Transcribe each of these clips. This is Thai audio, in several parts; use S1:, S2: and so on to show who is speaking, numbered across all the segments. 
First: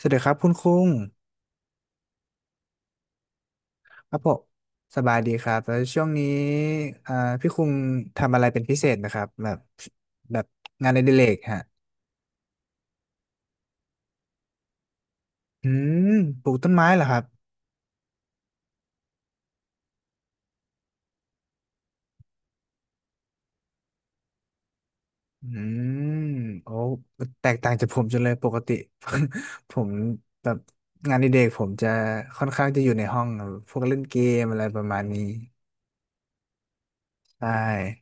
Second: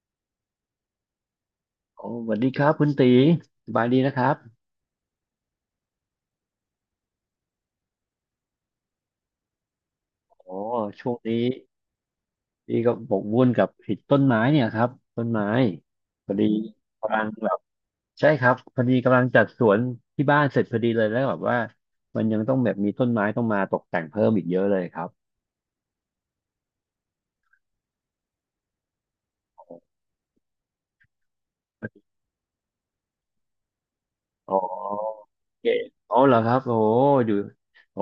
S1: สวัสดีครับคุณคุง
S2: โอ้สวัสดีครับคุณตีสบายดี
S1: ค
S2: นะ
S1: รั
S2: ค
S1: บผ
S2: รับ
S1: มสบายดีครับแล้วช่วงนี้อ่าพี่คุงทำอะไรเป็นพิเศษนะครับแบบแบบ
S2: โอ้
S1: งานอ
S2: ช่
S1: ดิ
S2: วง
S1: เรก
S2: นี้
S1: ฮะ
S2: พี่ก็บกวุ่นกับผิดต้นไม้เนี่ยครับต้นไม้
S1: อืม
S2: พอ
S1: ป
S2: ดี
S1: ลูกต้นไม้เหรอค
S2: กำ
S1: รั
S2: ลั
S1: บ
S2: งแบบใช่ครับพอดีกำลังจัดสวนที่บ้านเสร็จพอดีเลยแล้วแบบว่ามันยังต้องแบบมีต้นไม้ต้องมาตกแต่งเพิ่มอีกเยอะเลยครับ
S1: อืมโอ้แตกต่างจากผมจังเลยปกติ ผมแบบงานอดิเรกผมจะค่อนข้างจะอยู่ในห้องครับพวกเล่นเกม
S2: อ๋อ
S1: อะไรประมาณนี้
S2: โอเคอ๋อเหรอครับโอ้อยู่
S1: ใช่
S2: โอ้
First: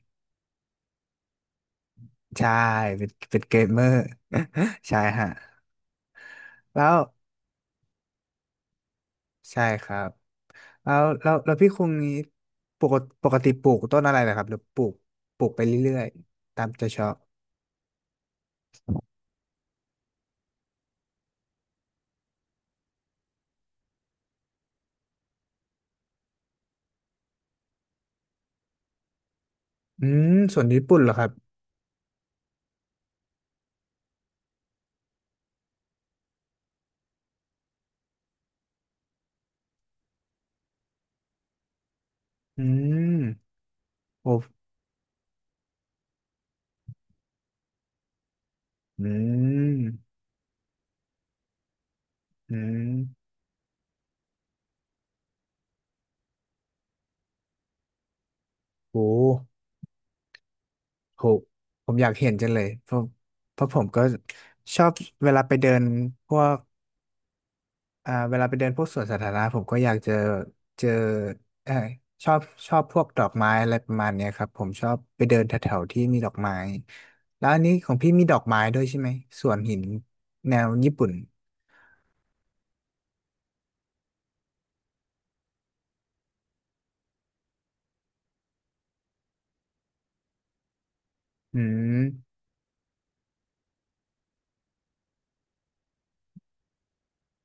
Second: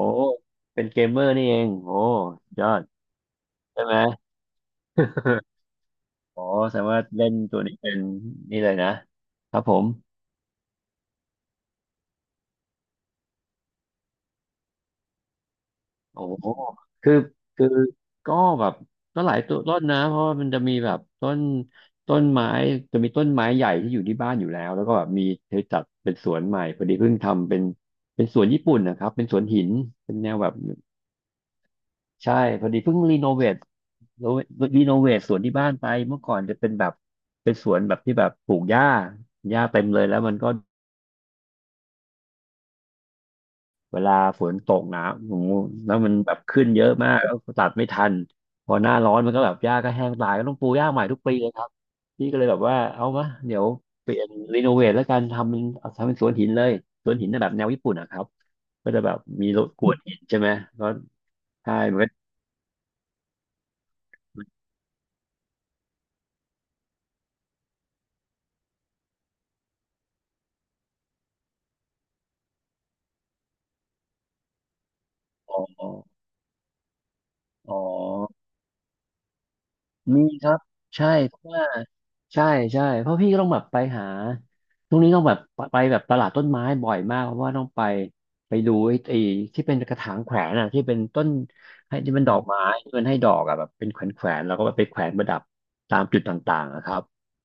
S2: เป็นเกมเมอร์นี่เองโอ้
S1: ใช่
S2: ยอด
S1: เป็นเกมเม
S2: ใช่
S1: อ
S2: ไหม
S1: ร์ ใช่ฮะ
S2: อ๋อแสด
S1: แล้
S2: ง
S1: ว
S2: ว่าเล่นตัวนี้เป็นนี่เลยนะครั
S1: ใช่
S2: บผ
S1: ค
S2: ม
S1: รับ แล้วพี่คงนี้ปกติปลูกต้นอะไรนะครับหรือปลูกไปเรื่อย
S2: โอ้โห
S1: ๆตามใจชอ
S2: คือ
S1: บ
S2: คือก็แบบก็หลายตัวต้นนะเพราะว่ามันจะมีแบบต้นไม้จะมีต้นไม้ใหญ่ที่อยู่ที่บ้านอยู่แล้วแล้วก็แบบมีเธอจัดเป็นสวนใหม่พอดีเพิ่งทำเป็นเป็นสวนญี่ปุ่นนะครับเป็นสวนหิน
S1: อื
S2: เป็นแน
S1: ม
S2: วแบบ
S1: ส่วนญี่ปุ่นเหรอครับ
S2: ใช่พอดีเพิ่งรีโนเวทรีโนเวทสวนที่บ้านไปเมื่อก่อนจะเป็นแบบเป็นสวนแบบที่แบบปลูกหญ้าหญ้าเต็มเลยแล้วมันก็
S1: อืม
S2: เวลา
S1: โอ้
S2: ฝนตกหนาโอ้โหแล้วมันแบบขึ้นเยอะมากแล้วตัดไม่ทัน พอหน้า
S1: อื
S2: ร้อนมันก็แบบหญ้า
S1: ม
S2: ก็แห้งตายก็ต้องปลูกหญ้าใหม่ทุกปีเลยครับ พี่ก็เลยแบ
S1: อื
S2: บว่า
S1: ม
S2: เอามาเดี๋ยวเปลี่ยนรีโนเวทแล้วกัน ทำเป็นทำเป็นสวนหินเลย สวนหินน่ะแบบแนวญี่ปุ่นนะครับก็
S1: โห
S2: จะแบบมีรถกวนหินใช่ไหมก็
S1: โห
S2: ใช่
S1: ผ
S2: มั
S1: ม
S2: น
S1: อ
S2: ก็
S1: ยากเห็นจังเลยเพราะผมก็ชอบเวลาไปเดินพวก อ่าเวลาไปเดินพวกสวนสาธารณะผมก็อยากเจอเจอเออชอบพวกดอกไม้อะไรประมาณเนี้ยครับผมชอบไปเดินแถ
S2: อ๋
S1: ว
S2: อ
S1: ๆที่มีดอกไม้แล้วอันนี้
S2: อ๋อ
S1: ของพี่มีดอกไม้ด้วยใช่ไหมสวนหิน
S2: มีครั
S1: แน
S2: บ
S1: วญี่
S2: ใช่
S1: ปุ่น
S2: เพราะว่าใช่ใช่เพราะพี่ก็ต้องแบบไปหาช่วงนี้ต้องแบบไปแบบตลาดต้นไม้บ่อยมากเพราะว่าต้องไปไปดูไอ้ที่เป็นกระถางแขวนอ่ะที่เป็นต้น
S1: อื
S2: ให้
S1: ม
S2: ที่เป็นดอกไม้ที่มันให้ดอกอ่ะแบบเป็นแขวนแขวนแล้วก็ไปแขวนประดับตามจุดต่างๆนะครับ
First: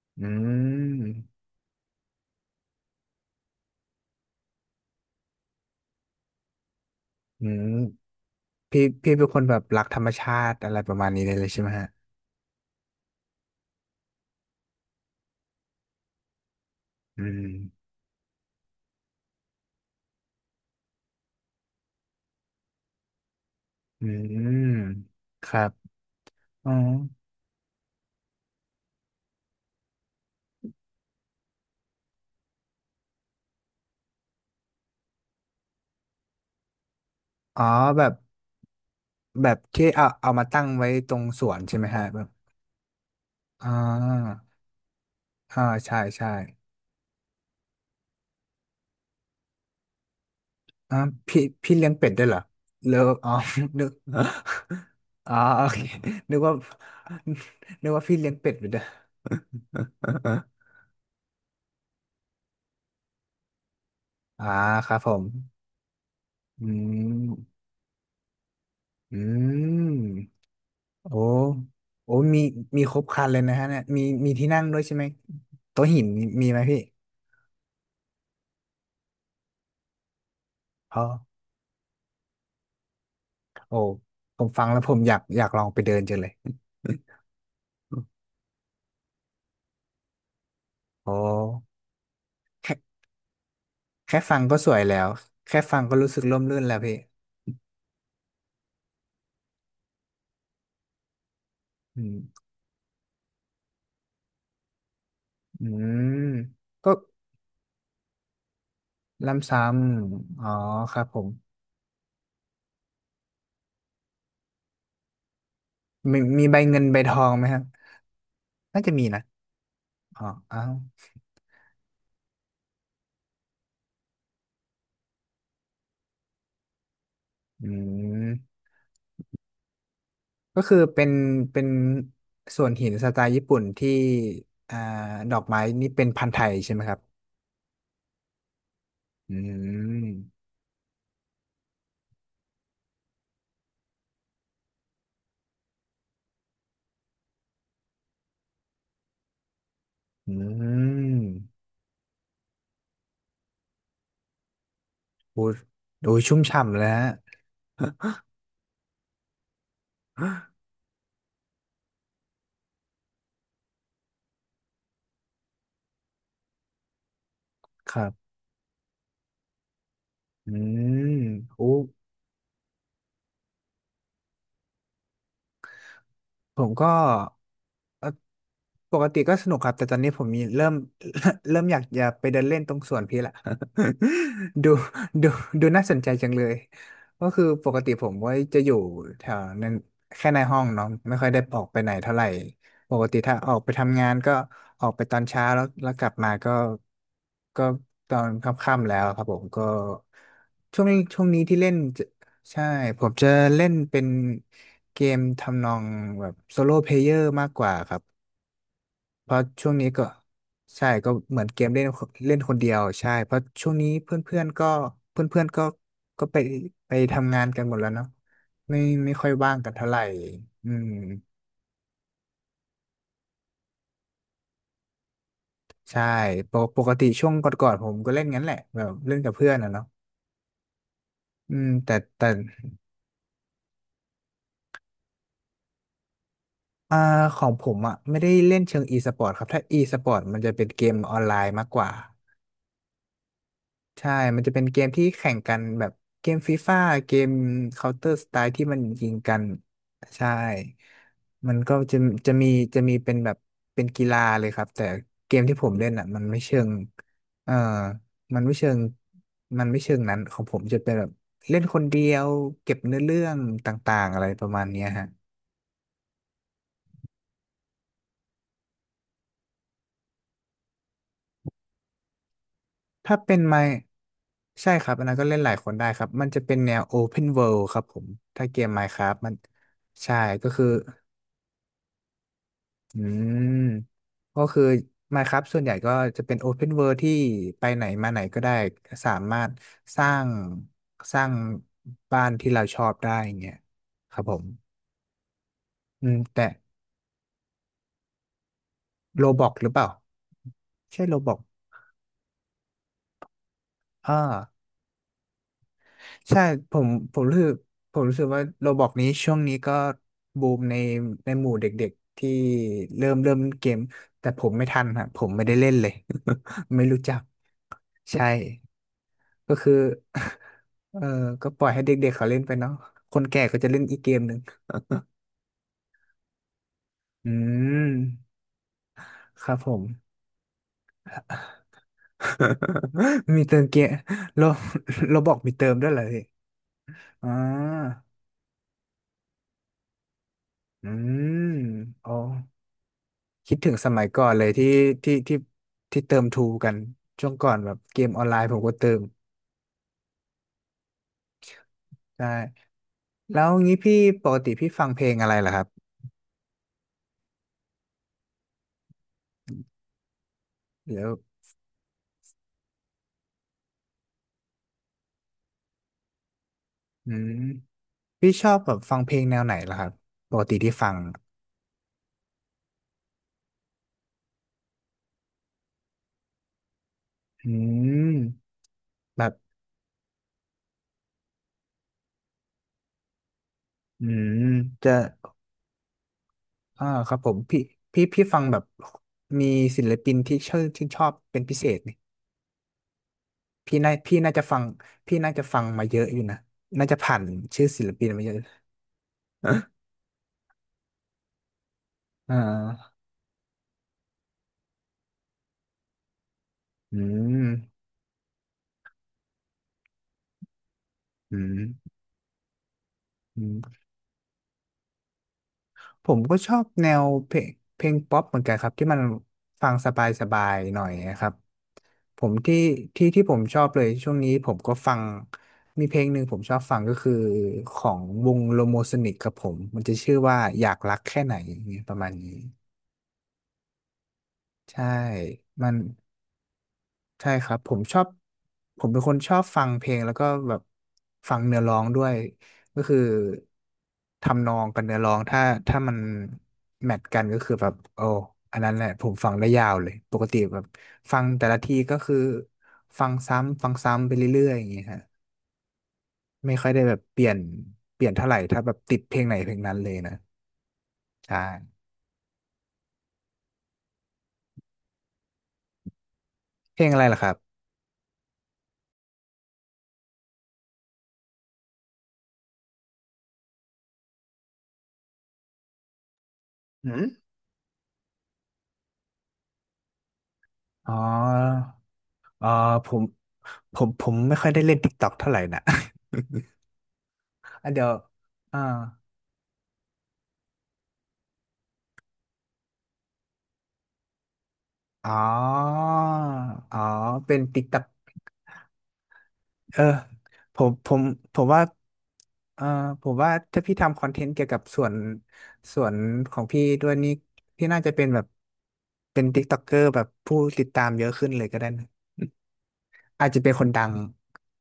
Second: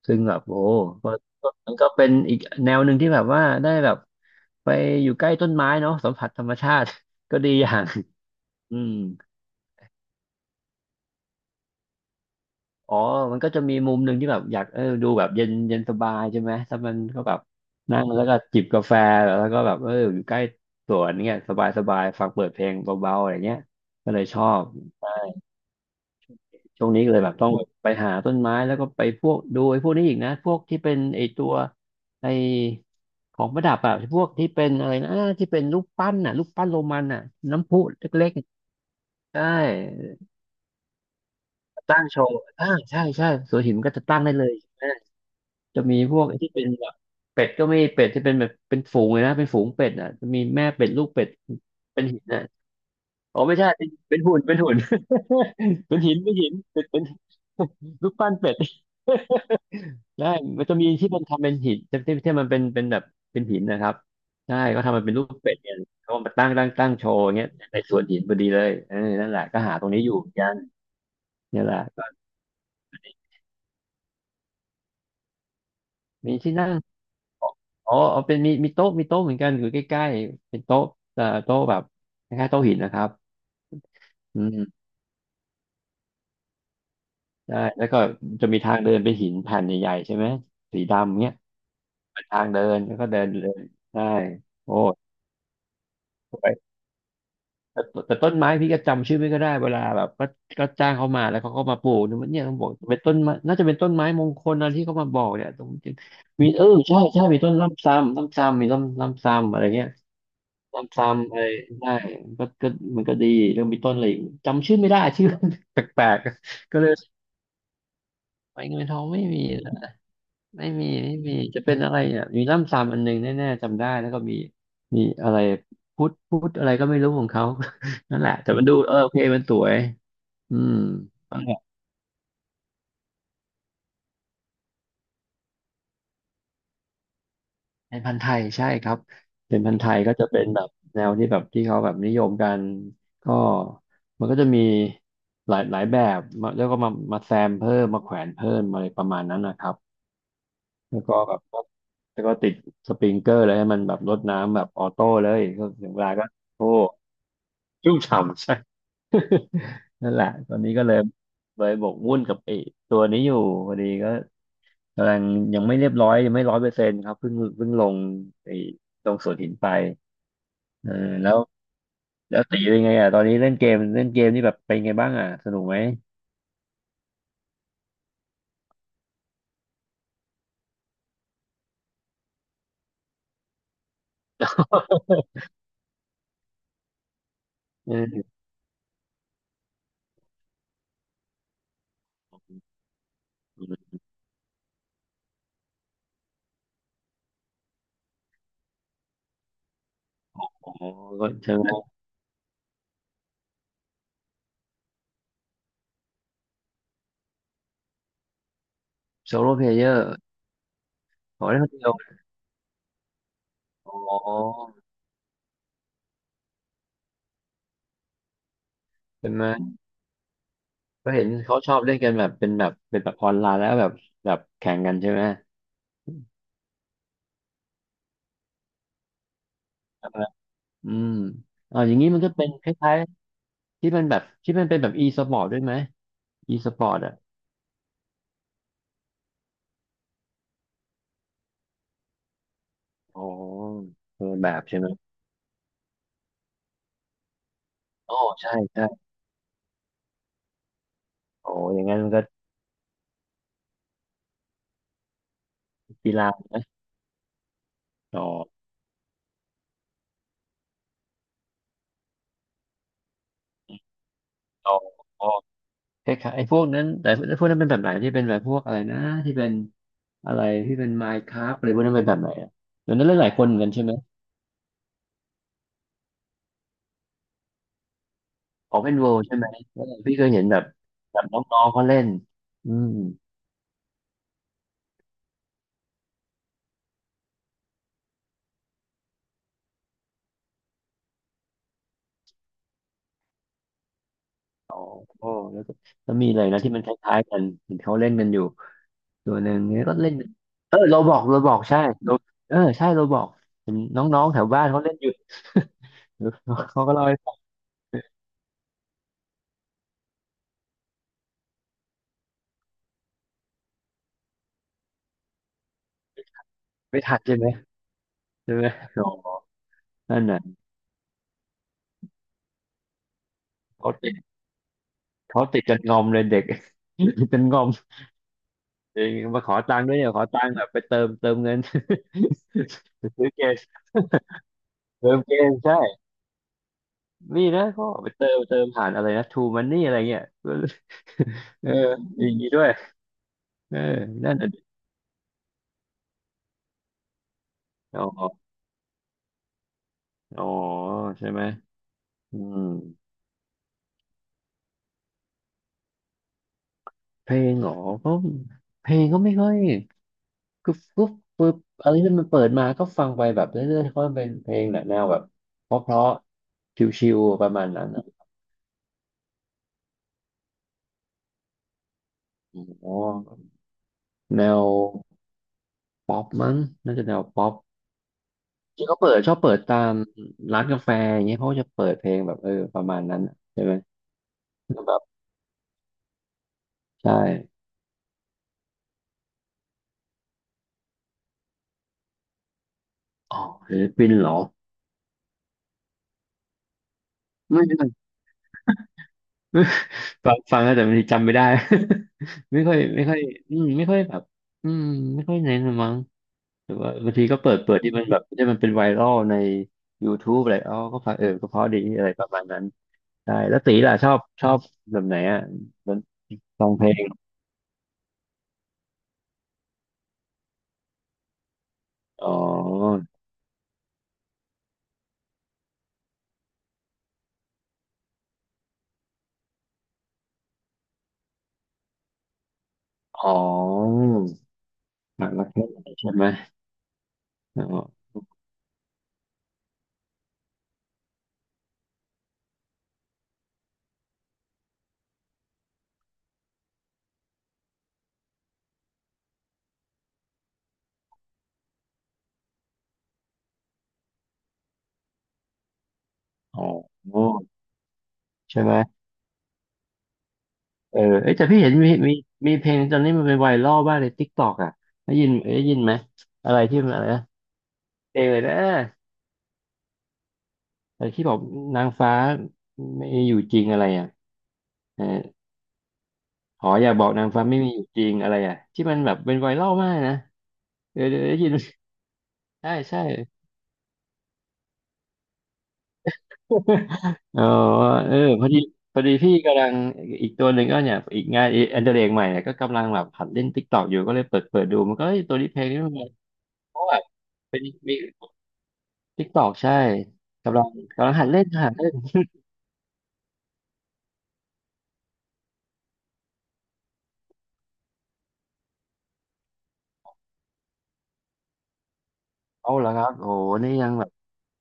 S2: ซึ่ง
S1: อื
S2: แบบโอ้
S1: ม
S2: ก็ก็มันก็เป็นอีกแนวหนึ่งที่แบบว่าได้แบบไปอยู่ใกล้ต้นไม้เนาะสัมผัสธรรมชาติ ก็
S1: อื
S2: ดีอย่า
S1: ม
S2: งอื
S1: พี่
S2: ม
S1: พี่เป็นคนแบบรักธรรมชาติอะไรประมาณนี้เลยใช่ไหมฮะ
S2: อ๋อมันก็จะมีมุมหนึ่งที่แบบอยากดูแบบเย็นเย็นสบายใช่ไหม ถ้ามันก็
S1: อื
S2: แบบ
S1: ม
S2: นั่งแล้วก็จิบกาแฟแล้วก็แบบอยู่ใกล้สวนเนี่ยสบายสบายฟังเปิดเพลงเบาๆอะไรเงี้ย
S1: อื
S2: ก็เลยชอ
S1: ม
S2: บใช่
S1: ครับอ๋อ
S2: ช่วงนี้ก็เลยแบบต้องไปหาต้นไม้แล้วก็ไปพวกดูไอ้พวกนี้อีกนะพวกที่เป็นไอ้ตัวไอ้ของประดับอะพวกที่เป็นอะไรนะที่เป็นรูปปั้นอะรูปปั้นโรมันอะ
S1: อ๋อ
S2: น้ำพุ
S1: แบ
S2: เ
S1: บ
S2: ล็กๆใช่
S1: แบบที่เอามาตั้งไว้ตรงสวนใช่ไหม
S2: ตั้
S1: ฮะ
S2: งโช
S1: แบบ
S2: ว์อ่าใช่ใช่สวน
S1: อ่
S2: หินมันก็จะตั้งได้เลย
S1: า อ่า
S2: จะมี
S1: ใช่
S2: พวก
S1: ใช่
S2: ที่เป็นแบบเป็ดก็มีเป็ดที่เป็นแบบเป็นฝูงเลยนะเป็นฝูงเป็ดอ่ะจะมีแม่เป็ด
S1: อ่า
S2: ลูกเป็ด
S1: พี่เลี้ยง
S2: เป็น
S1: เป็ด
S2: หิ
S1: ด้ว
S2: น
S1: ยเหรอ
S2: อ่ะ
S1: เลิกอ๋อ
S2: อ๋อไม่ใช่
S1: นึ
S2: เป็น
S1: ก
S2: เป็นหุ่นเป็นหุ่น
S1: อ๋อโอเค
S2: เป็นหินเป็น
S1: นึก
S2: หิน
S1: ว่า
S2: เป็ดเป็น รูป
S1: พี่
S2: ปั้
S1: เลี้ย
S2: น
S1: งเป็
S2: เป็
S1: ด
S2: ด
S1: อยู่ด้วย
S2: ใช่ มันจะมีที่มันทำเป็นหินที่ที่มันเป็นเป็นแบบเป็นหินนะครับ
S1: อ่า
S2: ใช่ก็
S1: ครั
S2: ทำ
S1: บ
S2: มัน
S1: ผ
S2: เป็นรู
S1: ม
S2: ปเป็ดเนี่ยเขามา
S1: อื
S2: ตั้งโช
S1: ม
S2: ว์อย่างเงี้ยในสวนหินพอดีเลยเออ
S1: อื
S2: นั่นแหละก็หาตร
S1: ม
S2: งนี้อยู่เหมือนกัน
S1: โอ้
S2: เนี่ยแหละก็
S1: โอ้มีครบครันเลยนะฮะเนี่ยมีที่นั่งด้วยใช่ไหมโต๊ะหิน
S2: มี
S1: มี
S2: ที่
S1: ไหม
S2: นั่ง
S1: พี่
S2: อ๋อเอาเป็นมีโต๊ะมีโต๊ะเหมือนกันอยู่ใกล้ๆเป็นโต๊ะ
S1: อ๋อ
S2: โต๊ะแบบคล้ายๆโต๊ะหินนะครับ
S1: โอ้
S2: อื
S1: ผมฟั
S2: ม
S1: งแล้วผมอยากลองไปเดินจังเลย
S2: ใช่แล้วก็จะมีทางเดินเป็นหินแผ่นใหญ่ๆใช่ไหมสีดำ
S1: โอ้
S2: เงี้ยเป็นทางเดินแล้
S1: แค่
S2: วก็เดินเดินได้
S1: ฟังก็ส
S2: โอ้
S1: วยแล้วแค่ฟังก็รู้สึก
S2: ส
S1: ร่ม
S2: ว
S1: รื่น
S2: ย
S1: แล้วพี่
S2: แต่แต่ต้นไม้พี่ก็จำชื่อไม่ก็ได้เวลาแบบก็ก็จ้างเขามาแล้วเขาก็มาปลู
S1: อื
S2: กเนี่ยมันเนี่ย
S1: ม
S2: เขาบอกเป็นต้นไม้น่าจะเป็นต้นไม้มงคลอะไรที่เขามาบอกเนี่ยต
S1: อื
S2: รง
S1: ม
S2: มีเออ
S1: ก็
S2: ใช่ใช่มีต้นล่ำซ้ำล่ำซ้ำมีล่ำล่ำ
S1: ล้ำ
S2: ซ้ำอะ
S1: ซ้
S2: ไรเงี้ย
S1: ำอ๋อ
S2: ซ
S1: ครับผ
S2: ้ำ
S1: ม
S2: ๆอะไรได้ก็ก็มันก็ดีเรื่องมีต้นอะไรอีกจำชื่อไม่ได้ชื่อ แปล
S1: มี
S2: ก
S1: ใบ
S2: ๆก็
S1: เงิน
S2: เลย
S1: ใบทองไหมครับ
S2: ไป
S1: น่า
S2: เงิน
S1: จะ
S2: ทอ
S1: มี
S2: ง
S1: นะ
S2: ไม่มีละ
S1: อ๋ออ้า
S2: ไม่
S1: ว
S2: มีไม่มีจะเป็นอะไรเนี่ยมีล่ำซ้ำอันหนึงแน่ๆจำได้แล้วก็มีมีอะไรพุทธอะไรก็ไม่รู้ของเขา
S1: อื
S2: นั่นแหละแต่มั
S1: ม
S2: นดูเออโอเคมันสวยอื
S1: ก็
S2: ม
S1: คือเป็นส่วนหินสไตล์ญี่ปุ่นที่อ่าดอกไม้นี่เป็นพันธุ์ไทยใช่ไหมครับ
S2: เป็นพันธุ์ไทยใช่ครับ
S1: อื
S2: เป็นพันธุ์ไทยก็จะเป็
S1: ม
S2: นแบบแนวที่แบบที่เขาแบบนิยมกันก็มันก็จะมีหลายหลายแบบมาแล้วก็มามาแซมเพิ่มมาแขวนเพิ่มอะไรประมาณนั้นนะครับ
S1: อื
S2: แล้วก็แบ
S1: ม
S2: บแล้วก็ติดสปริงเกอร์เลยให้มันแบบรดน้ำแบบออโต้เลย
S1: โอ้
S2: ก็ถึงเวลา
S1: โห
S2: ก็
S1: ชุ่ม
S2: โอ้
S1: ฉ่ำเลยฮะ
S2: ชุ่มฉ่ำใช่ นั่นแหละตอนนี้ก็เลยบกวุ่นกับไอ้ตัวนี้อยู่พอดีก็กำลังยังไม่เรียบร้อยยังไม่ร้อยเปอร์เซ็นต์ครับเพิ่งล
S1: ค
S2: ง
S1: รับ
S2: ไอ้ลงสวนหินไป
S1: อื
S2: เออ
S1: ม
S2: แล้ว
S1: โอ้
S2: แล้วตีเป็นไงอ่ะตอนนี้เล่นเกมนี่แบบเป็นไงบ้างอ่ะสนุกไหม
S1: ผมก็เอ่อปกติก็สนุกครับแต่ตอนนี้ผมมีเริ่ม เริ่มอยากจะไปเดินเล่นตรงสวนพี่ละ ดูดูน่าสนใจจังเลยก็คือปกติ
S2: เอ
S1: ผมไว้
S2: อ
S1: จะอยู่แถวนั้นแค่ในห้องเนาะไม่ค่อยได้ออกไปไหนเท่าไหร่ปกติถ้าออกไปทำงานก็ออกไปตอนเช้าแล้วกลับมาก็ก็ตอนค่ำๆแล้วครับผมก็
S2: อ๋อ
S1: ช่วง
S2: ก็
S1: นี้
S2: เชิ
S1: ที่
S2: ง
S1: เล่น ใช่ผมจะเล่นเป็นเกมทำนองแบบโซโล่เพลเยอร์มากกว่าครับเพ
S2: โซ
S1: ราะ
S2: โล่เพ
S1: ช่
S2: ล
S1: วง
S2: เย
S1: นี้
S2: อ
S1: ก็
S2: ร์
S1: ใช่ก็เห
S2: ข
S1: มือ
S2: อ
S1: นเก
S2: เล่น
S1: ม
S2: คน
S1: เล่
S2: เดี
S1: น
S2: ยว
S1: เล่นคนเดียวใช่เพราะช่วงนี้
S2: อ๋
S1: เพื่อนๆ
S2: อ
S1: ก็เพื่อนๆก็ก็ไปทำงานกันหมดแล้วเนาะไม่ค่
S2: เป็
S1: อย
S2: นไหม
S1: ว่างกันเท่าไหร่อืม
S2: ก็เห็นเขาชอบเล่นกันแบบเป็นแบบเป็นแบบออนไลน์แล้วแบบแบบแข่งกันใช่ไหม
S1: ใช่ปกติช่วงก่อนๆผมก็เล่นงั้นแหละแบบเล่นกับเพื่อนอะเนาะ
S2: อืม
S1: อืม
S2: อ๋ออ
S1: แต่
S2: ย่างนี้มันก็เป็นคล้ายๆที่มันแบบที่มันเป็นแบบ e สปอร์ตด้วยไหม e สปอ
S1: อ่า
S2: ร์ตอ่ะ
S1: ของผมอ่ะไม่ได้เล่นเชิงอีสปอร์ตครับถ้าอีสปอร์ตมันจะเป็นเกมออนไลน์มากกว่า
S2: อ๋อ
S1: ใช่
S2: คนละ
S1: มัน
S2: แบ
S1: จะเป็
S2: บ
S1: นเก
S2: ใช่ไห
S1: ม
S2: ม
S1: ที่แข่งกันแบบเกมฟีฟ่าเกม Counter
S2: อ๋อใช่
S1: Strike ที่มัน
S2: ใช่
S1: ยิงกันใช่มั
S2: อ๋อ
S1: นก็
S2: อย่างงั้
S1: จะ
S2: นมันก็
S1: จะมีจะมีเป็นแบบเป็นกีฬาเลยครับแต่เกมที่ผมเล่นอ่ะ
S2: กี
S1: มัน
S2: ฬา
S1: ไม่เชิงเอ่อ
S2: ต่อ
S1: มันไม่เชิงนั้นของผมจะเป็นแบบเล่นคนเดียวเก็บเนื้อเรื่องต่างๆอะไรประมาณ
S2: ต่อ
S1: เนี้ยฮะ
S2: คล้ายๆไอ้พวกนั้นแต่พวกนั้นเป็นแบบไหนที่เป็นแบบพวกอะไรนะที่เป็นอะไรที่เป็น Minecraft อะไรพวกนั้นเป็นแบบไหนอ่ะเดี๋ยวนั้นเล่
S1: ถ้า
S2: นหลาย
S1: เป็
S2: ค
S1: น
S2: นเหมือ
S1: ไม่
S2: นกันใช่ไหม
S1: ใช่ครับอันนั้นก็เล่นหลายคนได้ครับมันจะเป็นแนว Open World ครับผมถ้าเกม
S2: ออเพนเว
S1: Minecraft มัน
S2: ใช่ไหมเออพี่
S1: ใช่
S2: เคยเห็น
S1: ก็
S2: แบ
S1: คื
S2: บ
S1: อ
S2: แบบน้องๆเขาเล่นอืม
S1: อืมก็คือ Minecraft ส่วนใหญ่ก็จะเป็น Open World ที่ไปไหนมาไหนก็ได้สามารถสร้างสร้างบ้านที่เราชอบได้อย่างเงี้ยครับผม
S2: อ๋อแล้วก็
S1: อื
S2: แล้
S1: ม
S2: วมีอะ
S1: แต่
S2: ไรนะที่มันคล้ายๆกันเห็นเขาเล่นกันอยู่
S1: โร
S2: ตัว
S1: บ
S2: ห
S1: อ
S2: นึ่
S1: ก
S2: ง
S1: หรือเป
S2: เนี่ย
S1: ล่า
S2: ก็เล่นเออเรา
S1: ใช่
S2: บ
S1: โร
S2: อก
S1: บอ
S2: เรา
S1: ก
S2: บอกใช่ Ro- เออใช่เราบอกเห็น
S1: อ่า
S2: น้องๆแถวบ้านเขาเล่นอยู่
S1: ใช่ ผ
S2: เขา
S1: ม
S2: ก็เล่าให้ฟัง
S1: ผมรู้สึกว่าโรบอกนี้ช่วงนี้ก็บูมในในหมู่เด็กๆที่เริ่มเล่นเกมแต่ผมไม่ทันฮะผมไม่ได้เล่นเลย ไม่รู้
S2: ไม่
S1: จั
S2: ทั
S1: ก
S2: นใช่ไหม
S1: ใช่
S2: ใช่ไหมอ๋อ
S1: ก็คือ
S2: นั่นน่
S1: เออก็ปล่อยให้เด็กๆเขาเล่นไปเนาะคนแก่ก็จะเล่นอีกเกม
S2: ะ
S1: หนึ่ง
S2: เขาติดจนงอมเลยเด็ก ติด
S1: อื
S2: จนงอม
S1: ม
S2: จริงมา
S1: ค
S2: ข
S1: รั
S2: อ
S1: บผ
S2: ตั
S1: ม
S2: งค์ด้วยเนี่ยขอตังค์แบบไปเติมเงิน ไปซื้อ เก
S1: มี
S2: ม
S1: เติมเกมเรา
S2: เติ
S1: เรา
S2: ม
S1: บ
S2: เก
S1: อก
S2: ม
S1: มีเติ
S2: ใช่
S1: มด้วยเหรอพี่อ่
S2: นี่นะเขาบอ
S1: า
S2: กไปเติมผ่านอะไรนะทูมันนี่อะไรเงี้ย
S1: อืม
S2: เออ
S1: อ๋อ
S2: อย่างนี้ด้วย
S1: คิดถึ
S2: เอ
S1: ง
S2: อ
S1: สมัยก่อน
S2: นั่น
S1: เล
S2: น่ะ
S1: ย
S2: ดิ
S1: ที่ที่ที่ที่เติมทูกัน ช่วงก่อนแบบเก
S2: อ๋
S1: มออ
S2: อ
S1: นไลน์ผมก็เติม
S2: อ๋อใช่ไหมอืม
S1: ใช่ แล้วงี้พี่ปกติพี่ฟังเพลงอะไรเหรอครับ
S2: เพลงเหรอก็เพลงก็ไม่ค่อยกรุ๊บก
S1: เดี๋ย
S2: รุ๊
S1: ว
S2: บป๊บอะไรที่มันเปิดมาก็ฟังไปแบบเรื่อยๆเพราะมันเป็นเพลงแนวแบบเพราะๆชิ
S1: อื
S2: ว
S1: ม
S2: ๆประมาณนั้นอะ
S1: พี่ชอบแบบฟังเพลงแนวไหนล่ะครับปกติที่ฟัง
S2: อ๋อ แนวป๊อปมั้งน่าจะแนวป๊อ
S1: อื
S2: ป
S1: ม
S2: ที่เขาเปิดช
S1: แบบ
S2: อบเปิดตามร้านกาแฟอย่างเงี้ยเขาก็จะเปิดเพลงแบบเออประมาณนั้นน่ะใช่ไหม
S1: อืม
S2: ก็
S1: จะ
S2: แบบ
S1: อ่าค
S2: ใช่
S1: รับผมพี่พี่ฟังแบบมีศิลปินที่ชื่อชื่นชอบเป็นพิเศษนี่
S2: อ๋อศิลปิน
S1: พี่
S2: เหร
S1: น่า
S2: อ
S1: จะฟังพี่น่าจะฟังมาเยอะอยู่นะน่าจะผ่าน
S2: ไม่
S1: ชื่อ
S2: ไม่
S1: ศิ
S2: ไม
S1: ลปินมาเยอะ
S2: ่ฟังแล้วแต่บางทีจำไม่ได้
S1: อ่
S2: ไม่ค่อย
S1: า
S2: ไม่ค่อยอืมไม่ค่อยแบบอืมไม่ค่อยเน้นละมั้งหรือว่า
S1: อื
S2: บางทีก็
S1: ม
S2: เปิดที่มันแบบที่มันเป็นไวรัลใน YouTube อะไรอ๋อก็ฟังเออ
S1: อื
S2: ก็เพราะดี
S1: ม
S2: อะไรประมาณนั้นใช่
S1: อื
S2: แล้
S1: ม
S2: วตีล่ะชอบแบบไหนอ่ะ
S1: ผมก็ชอ
S2: ฟ
S1: บ
S2: องเพ
S1: แน
S2: ล
S1: ว
S2: ง
S1: เพลงเพลงป๊อปเหมือนกันครับที่มันฟังสบายๆหน่อยนะครับผ
S2: อ๋อ
S1: มที่ที่ผมชอบเลยช่วงนี้ผมก็ฟังมีเพลงหนึ่งผมชอบฟังก็คือของวงโลโมโซนิกครับผมมันจะชื่อว่าอยากรักแค่ไหนอย่างเงี้ยประมาณนี้
S2: อ๋อ
S1: ใช่
S2: หนักรักแค่
S1: มัน
S2: ไหนใช่ไหม
S1: ใช่ครับ
S2: อ๋
S1: ผมชอ
S2: อ
S1: บผมเป็นคนชอบฟังเพลงแล้วก็แบบฟังเนื้อร้องด้วยก็คือทำนองกับเนื้อร้องถ้าถ้ามันแมทกันก็คือแบบโอ้อันนั้นแหละผมฟังได้ยาวเลยปกติแบบฟังแต่ละทีก็คือฟังซ้ำฟังซ้ำไปเรื่อยๆอย่างเงี้ยฮะไม่
S2: อ๋อ
S1: ค่อยได้แบบเปลี่ยนเปลี่ยนเท่าไหร่ถ้า
S2: ใช่
S1: แบ
S2: ไหม
S1: บติดเพลงไหนเพลงนั้นเลยนะ
S2: เออเอ้ย
S1: ใช่
S2: แต่พี่เห็นมีเพลงตอนนี้มันเป็นไวรัลบ้างในทิกตอกอ่ะได้ยินไหมอะไร
S1: เพ
S2: ที่
S1: ล
S2: มั
S1: ง
S2: น
S1: อะ
S2: อะ
S1: ไร
S2: ไร
S1: ล่ะ
S2: นะ
S1: ครับ
S2: เพลงอะไรนะอะไรที่บอกนางฟ้าไม่อยู่จริงอะไรอ่ะเออขออ
S1: หื
S2: ย่าบ
S1: ม
S2: อกนางฟ้าไม่มีอยู่จริงอะไรอ่ะที่มันแบบเป็นไวรัลมากนะ
S1: อ๋
S2: เออเออได้ยิน
S1: อเออ
S2: ใช่
S1: ผ
S2: ใช่
S1: มผมไม่ค่อยได้เล่น TikTok เท่าไหร่นะ
S2: อ๋อ
S1: อ่ะเดี๋ยว
S2: เออพอดี
S1: อ่า
S2: พอดีพี่กำลังอีกตัวหนึ่งก็เนี่ยอีกงานอันเดอร์เรกใหม่เนี่ยก็กำลังแบบหัดเล่นติ๊กตอกอยู่ก็เลยเปิดดูมันก็
S1: อ๋
S2: เอ้
S1: อ
S2: ยตัวนี้เพลงนี้มัน
S1: อ๋
S2: เพ
S1: อ
S2: ราะแบบ
S1: เป็น
S2: เป็
S1: ติ๊
S2: น
S1: กตัก
S2: มีติ๊กตอกใช่
S1: เออผ
S2: กำลัง
S1: มผม
S2: กำลังหัด
S1: ผ
S2: เล่
S1: ม
S2: น
S1: ว่า
S2: หัดเล่น
S1: เออผมว่าถ้าพี่ทำคอนเทนต์เกี่ยวกับส่วน ส่วนของพี่ด้วยนี่พี่น่าจะเป็นแบบ เป็นติ๊กต็อกเกอร์แบบผู้ติดตามเยอะขึ้นเลยก็ได้นะ
S2: เอาเหรอครับ
S1: อาจ
S2: โอ้
S1: จะ
S2: โห
S1: เป็นคน
S2: นี่
S1: ดั
S2: ยัง
S1: ง
S2: แบบ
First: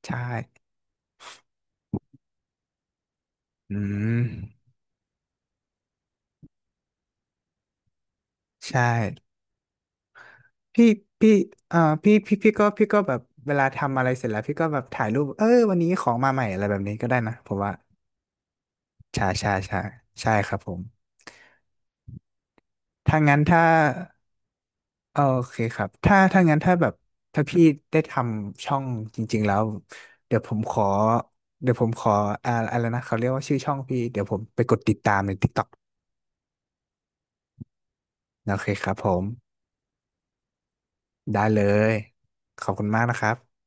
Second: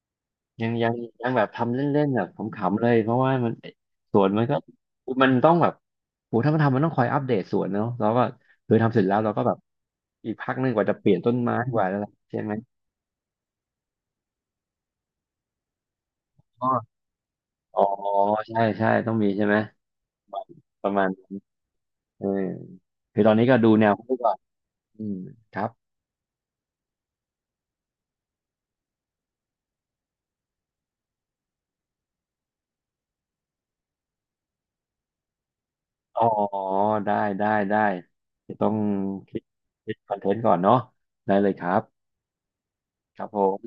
S1: ใช่
S2: ยังยังยังแบบทำเล่นๆแบบขำๆเลยเพราะว่ามัน
S1: อื
S2: ส
S1: ม
S2: วนมันก็มันต้องแบบโอ้ถ้ามันทำมันต้องคอยอัปเดตสวนเนาะแล้วก็เออ
S1: ใช่
S2: ทำเสร็จแล้วเราก็แบบอีกพักหนึงก
S1: พี่
S2: ว่าจะเปลี่ยน
S1: พี่
S2: ต้นไม้
S1: เอ่
S2: ก
S1: อ
S2: ว่าแล้ว
S1: พี่พี่
S2: ใช่
S1: พี่
S2: ไหม
S1: ก็พี่ก็แบบเวลาทำอะไรเสร็จแล้วพี่ก็แบบถ่ายรูปเออวันนี้ของมาใหม่อะไร
S2: อ๋อ
S1: แบบนี้ก็ได้นะ ผมว่า
S2: อ๋อใช่ใช่ต้อง
S1: ใช่
S2: มีใช่
S1: ใช่
S2: ไหม
S1: ใช่ใช่ครับผม
S2: ประมาณนั้นเออ
S1: ถ้า
S2: คือตอ
S1: งั้
S2: น
S1: น
S2: นี้ก็
S1: ถ้า
S2: ดูแนวเขาไปก่อนอื
S1: เอ
S2: ม
S1: อโอ
S2: ค
S1: เค
S2: รับ
S1: ครับถ้าแบบถ้าพี่ได้ทำช่องจริงๆแล้วเดี๋ยวผมขอเดี๋ยวผมขออะไรนะเขาเรียกว่าชื่อช่องพี่เดี๋ยวผมไปกดติดตามใน TikTok
S2: อ๋อ ได้ ได้ ได้
S1: โอ
S2: จะ
S1: เค
S2: ต้อง
S1: ครับผม
S2: คิดคิดคอนเทนต์ก่อนเนาะได้
S1: ได้
S2: เลย
S1: เล
S2: ครั
S1: ย
S2: บ
S1: ขอบคุณมากนะ
S2: ค
S1: ค
S2: รับ
S1: รั
S2: ผม
S1: บ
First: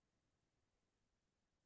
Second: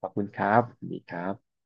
S2: ขอบคุณครับสวัสดีครับ